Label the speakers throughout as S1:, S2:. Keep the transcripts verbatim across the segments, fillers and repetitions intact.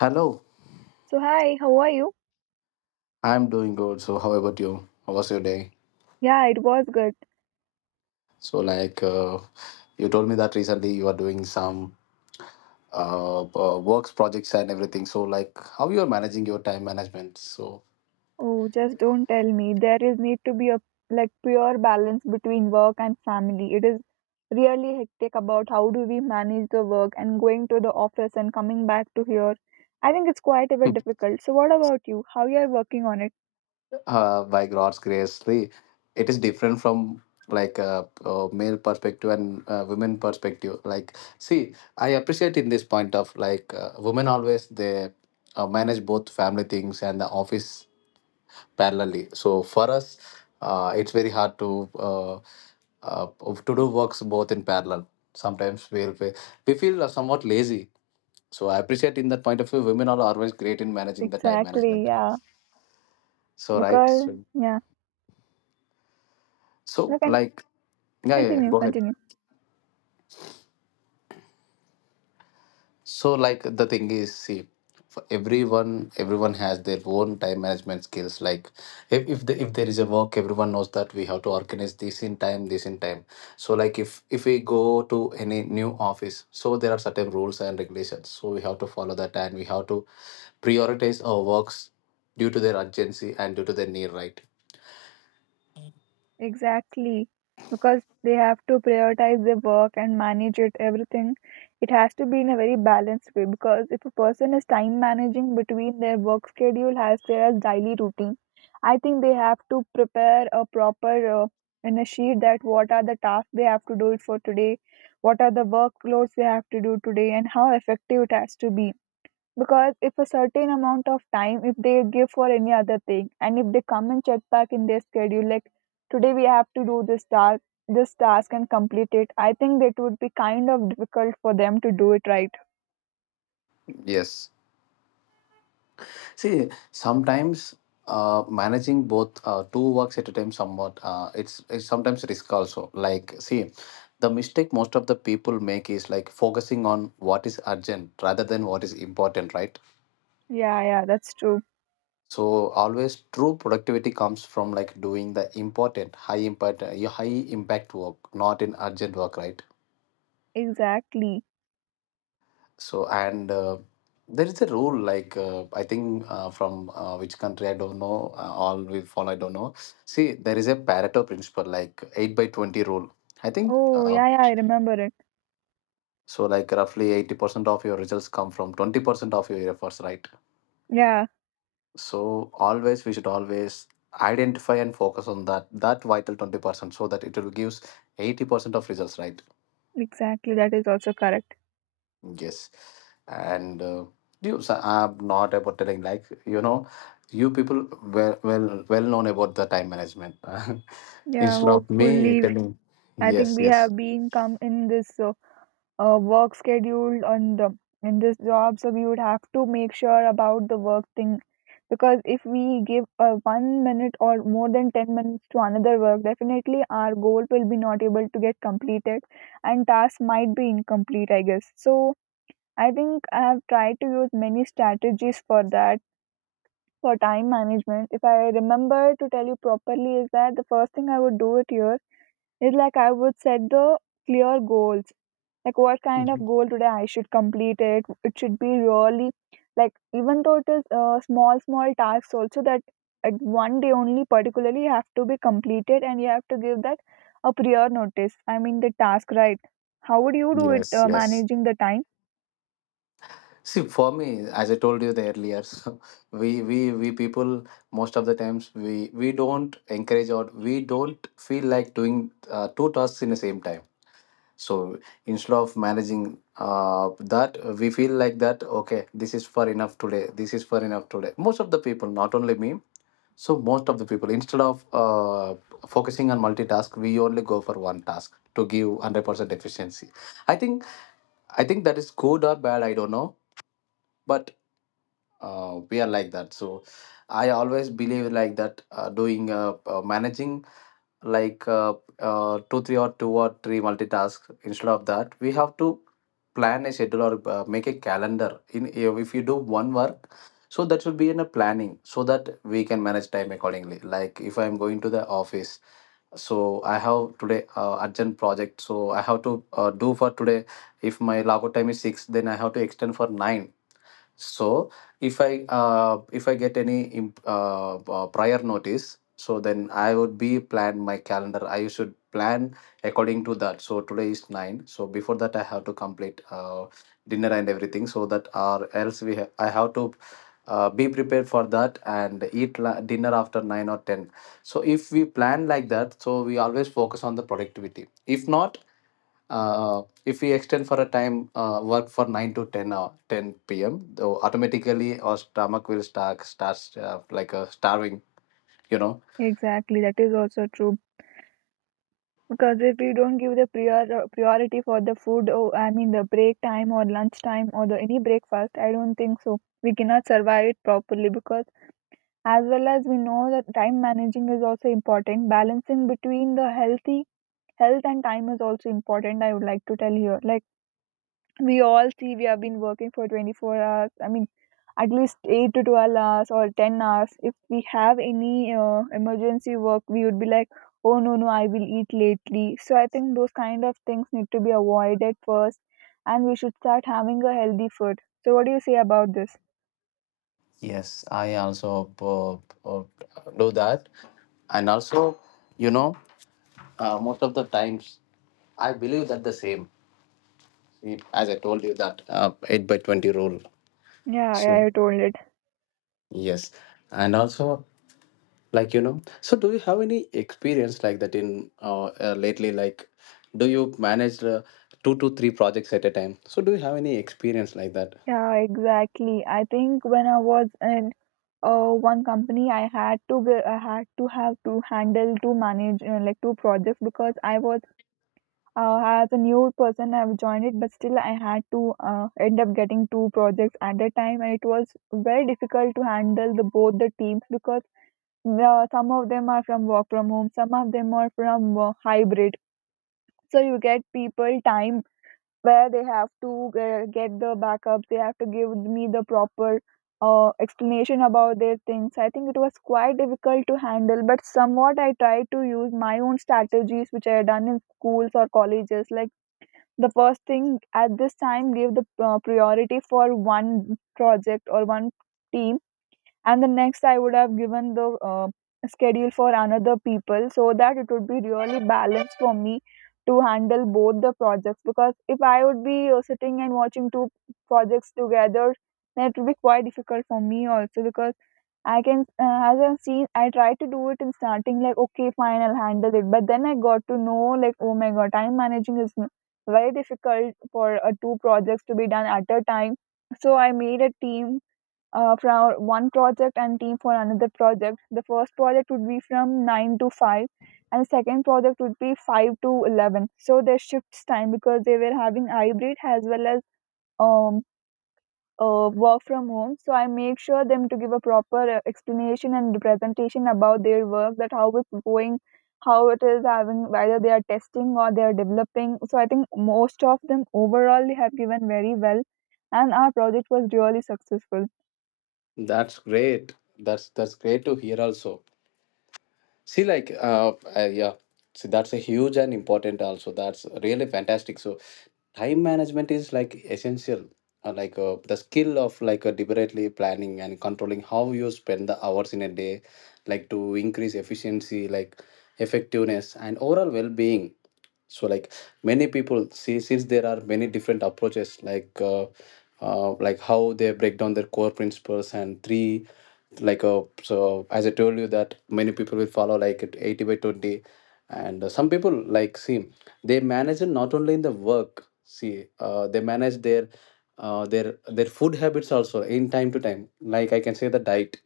S1: Hello,
S2: So hi, how are you?
S1: I'm doing good. So, how about you? How was your day?
S2: Yeah, it was good.
S1: So, like, uh, you told me that recently you are doing some uh, uh, works projects and everything. So, like, how you are managing your time management? So,
S2: Oh, just don't tell me. There is need to be a like pure balance between work and family. It is really hectic about how do we manage the work and going to the office and coming back to here. I think it's quite a bit difficult. So what about you? How you are working on it?
S1: uh, by God's grace, the, it is different from like a, uh uh, male perspective and uh, women perspective. Like, see, I appreciate in this point of like uh, women always they uh, manage both family things and the office parallelly. So for us, uh, it's very hard to uh, uh, to do works both in parallel. Sometimes we we we feel somewhat lazy. So I appreciate in that point of view, women are always great in managing the time
S2: Exactly,
S1: management.
S2: yeah.
S1: So right,
S2: Because
S1: so,
S2: yeah. No,
S1: so
S2: can
S1: like yeah, yeah, yeah.
S2: continue,
S1: Go ahead.
S2: continue.
S1: So, like the thing is, see, for everyone, everyone has their own time management skills. Like, if if, the, if there is a work, everyone knows that we have to organize this in time, this in time. So, like if if we go to any new office, so there are certain rules and regulations. So we have to follow that, and we have to prioritize our works due to their urgency and due to their need. Right?
S2: Exactly. Because they have to prioritize their work and manage it, everything. It has to be in a very balanced way because if a person is time managing between their work schedule as their daily routine, I think they have to prepare a proper uh, in a sheet that what are the tasks they have to do it for today, what are the workloads they have to do today, and how effective it has to be because if a certain amount of time if they give for any other thing and if they come and check back in their schedule like today we have to do this task this task and complete it. I think that would be kind of difficult for them to do it, right?
S1: Yes. See, sometimes uh, managing both uh, two works at a time somewhat uh, it's, it's sometimes risk also. Like, see, the mistake most of the people make is like focusing on what is urgent rather than what is important, right?
S2: Yeah, yeah, that's true.
S1: So always true productivity comes from like doing the important, high impact, uh, high impact work, not in urgent work, right?
S2: Exactly.
S1: So and uh, there is a rule like uh, I think uh, from uh, which country I don't know, uh, all we follow I don't know. See, there is a Pareto principle like eight by twenty rule, I think,
S2: Oh
S1: uh,
S2: yeah, yeah, I remember it.
S1: so like roughly eighty percent of your results come from twenty percent of your efforts, right?
S2: Yeah,
S1: So always we should always identify and focus on that that vital twenty percent so that it will gives eighty percent of results, right?
S2: exactly, that is also correct.
S1: Yes, and uh, you, so I'm not about telling like you know, you people well well well known about the time management.
S2: Yeah,
S1: Instead of me
S2: hopefully.
S1: telling,
S2: I think
S1: yes,
S2: we
S1: yes.
S2: have been come in this uh, uh, work schedule on the in this job, so we would have to make sure about the work thing because if we give a one minute or more than ten minutes to another work, definitely our goal will be not able to get completed and task might be incomplete, I guess so. I think I have tried to use many strategies for that. For time management, if I remember to tell you properly, is that the first thing I would do it here is like I would set the clear goals like what kind of
S1: Mhm.
S2: goal today I should complete it, it should be really like even though it is uh, small small tasks also that at one day only particularly have to be completed and you have to give that a prior notice, I mean the task, right? How would you do it,
S1: Yes,
S2: uh,
S1: yes.
S2: managing the time?
S1: See, for me, as I told you the earlier, so we we we people most of the times we we don't encourage or we don't feel like doing uh, two tasks in the same time. So instead of managing uh, that, we feel like that okay, this is for enough today, this is for enough today, most of the people, not only me. So most of the people instead of uh, focusing on multitask, we only go for one task to give one hundred percent efficiency. I think, I think that is good or bad, I don't know, but uh, we are like that. So I always believe like that uh, doing uh, uh, managing like uh, uh, two, three, or two or three multitasks. Instead of that, we have to plan a schedule or uh, make a calendar. In if you do one work, so that should be in a planning so that we can manage time accordingly. Like if I'm going to the office, so I have today uh, urgent project, so I have to uh, do for today. If my logout time is six, then I have to extend for nine. So if I uh, if I get any imp- uh, uh, prior notice, so then I would be plan my calendar. I should plan according to that. So today is nine. So before that, I have to complete uh, dinner and everything. So that or else we ha- I have to uh, be prepared for that and eat la- dinner after nine or ten. So if we plan like that, so we always focus on the productivity. If not, uh, if we extend for a time uh, work for nine to ten or ten p.m, though automatically our stomach will start starts uh, like a starving, you know.
S2: Exactly, that is also true. Because if we don't give the prior uh, priority for the food, or I mean the break time or lunch time or the any breakfast, I don't think so we cannot survive it properly because as well as we know that time managing is also important, balancing between the healthy health and time is also important. I would like to tell here like, we all see we have been working for twenty-four hours, I mean at least eight to twelve hours or ten hours. If we have any uh, emergency work we would be like, oh no no I will eat lately. So I think those kind of things need to be avoided first and we should start having a healthy food. So what do you say about this?
S1: Yes, I also uh, uh, do that. And also, you know, uh, most of the times I believe that the same. It, as I told you that uh, eight by twenty rule.
S2: Yeah,
S1: So
S2: yeah, I told it.
S1: yes, and also like, you know, so do you have any experience like that in uh, uh, lately, like do you manage uh, two to three projects at a time? So do you have any experience like that?
S2: Yeah, exactly. I think when I was in uh, one company, I had to ge- I had to have to handle to manage uh, like two projects because I was uh, as a new person I've joined it, but still I had to uh, end up getting two projects at a time, and it was very difficult to handle the both the teams because uh, some of them are from work from home, some of them are from uh, hybrid. So you get people time where they have to uh, get the backups, they have to give me the proper uh, explanation about their things. I think it was quite difficult to handle, but somewhat I tried to use my own strategies which I had done in schools or colleges like the first thing at this time give the uh, priority for one project or one team, and the next I would have given the uh, schedule for another people so that it would be really balanced for me to handle both the projects. Because if I would be uh, sitting and watching two projects together, then it would be quite difficult for me also because I can uh, as I've seen I tried to do it in starting like okay fine I'll handle it, but then I got to know like oh my god, time managing is n- very difficult for uh, two projects to be done at a time. So I made a team uh, from one project and team for another project. The first project would be from nine to five and the second project would be five to eleven. So they shifts time because they were having hybrid as well as um, uh, work from home. So I make sure them to give a proper uh, explanation and presentation about their work, that how it's going, how it is having, whether they are testing or they are developing. So I think most of them overall they have given very well and our project was really successful.
S1: That's great, that's that's great to hear also. See, like, uh, uh, yeah, see, that's a huge and important also. That's really fantastic. So, time management is like essential, uh, like uh, the skill of like uh, deliberately planning and controlling how you spend the hours in a day, like to increase efficiency, like effectiveness, and overall well being. So like many people see, since there are many different approaches like uh, uh, like how they break down their core principles and three like uh, so as I told you that many people will follow like it eighty by twenty. And uh, some people like, see, they manage it not only in the work. See, uh, they manage their uh, their their food habits also in time to time, like I can say the diet,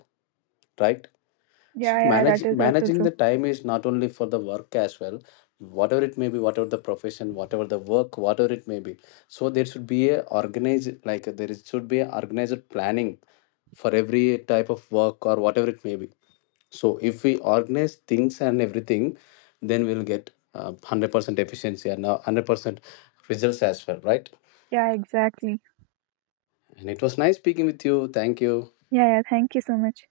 S1: right?
S2: Yeah,
S1: So
S2: yeah, that
S1: manage
S2: is also
S1: managing
S2: true.
S1: the time is not only for the work as well, whatever it may be, whatever the profession, whatever the work, whatever it may be. So there should be a organized like there is, should be a organized planning for every type of work or whatever it may be. So if we organize things and everything, then we'll get uh, one hundred percent efficiency and uh, one hundred percent results as well, right?
S2: Yeah, exactly.
S1: And it was nice speaking with you. Thank you.
S2: Yeah, yeah, thank you so much.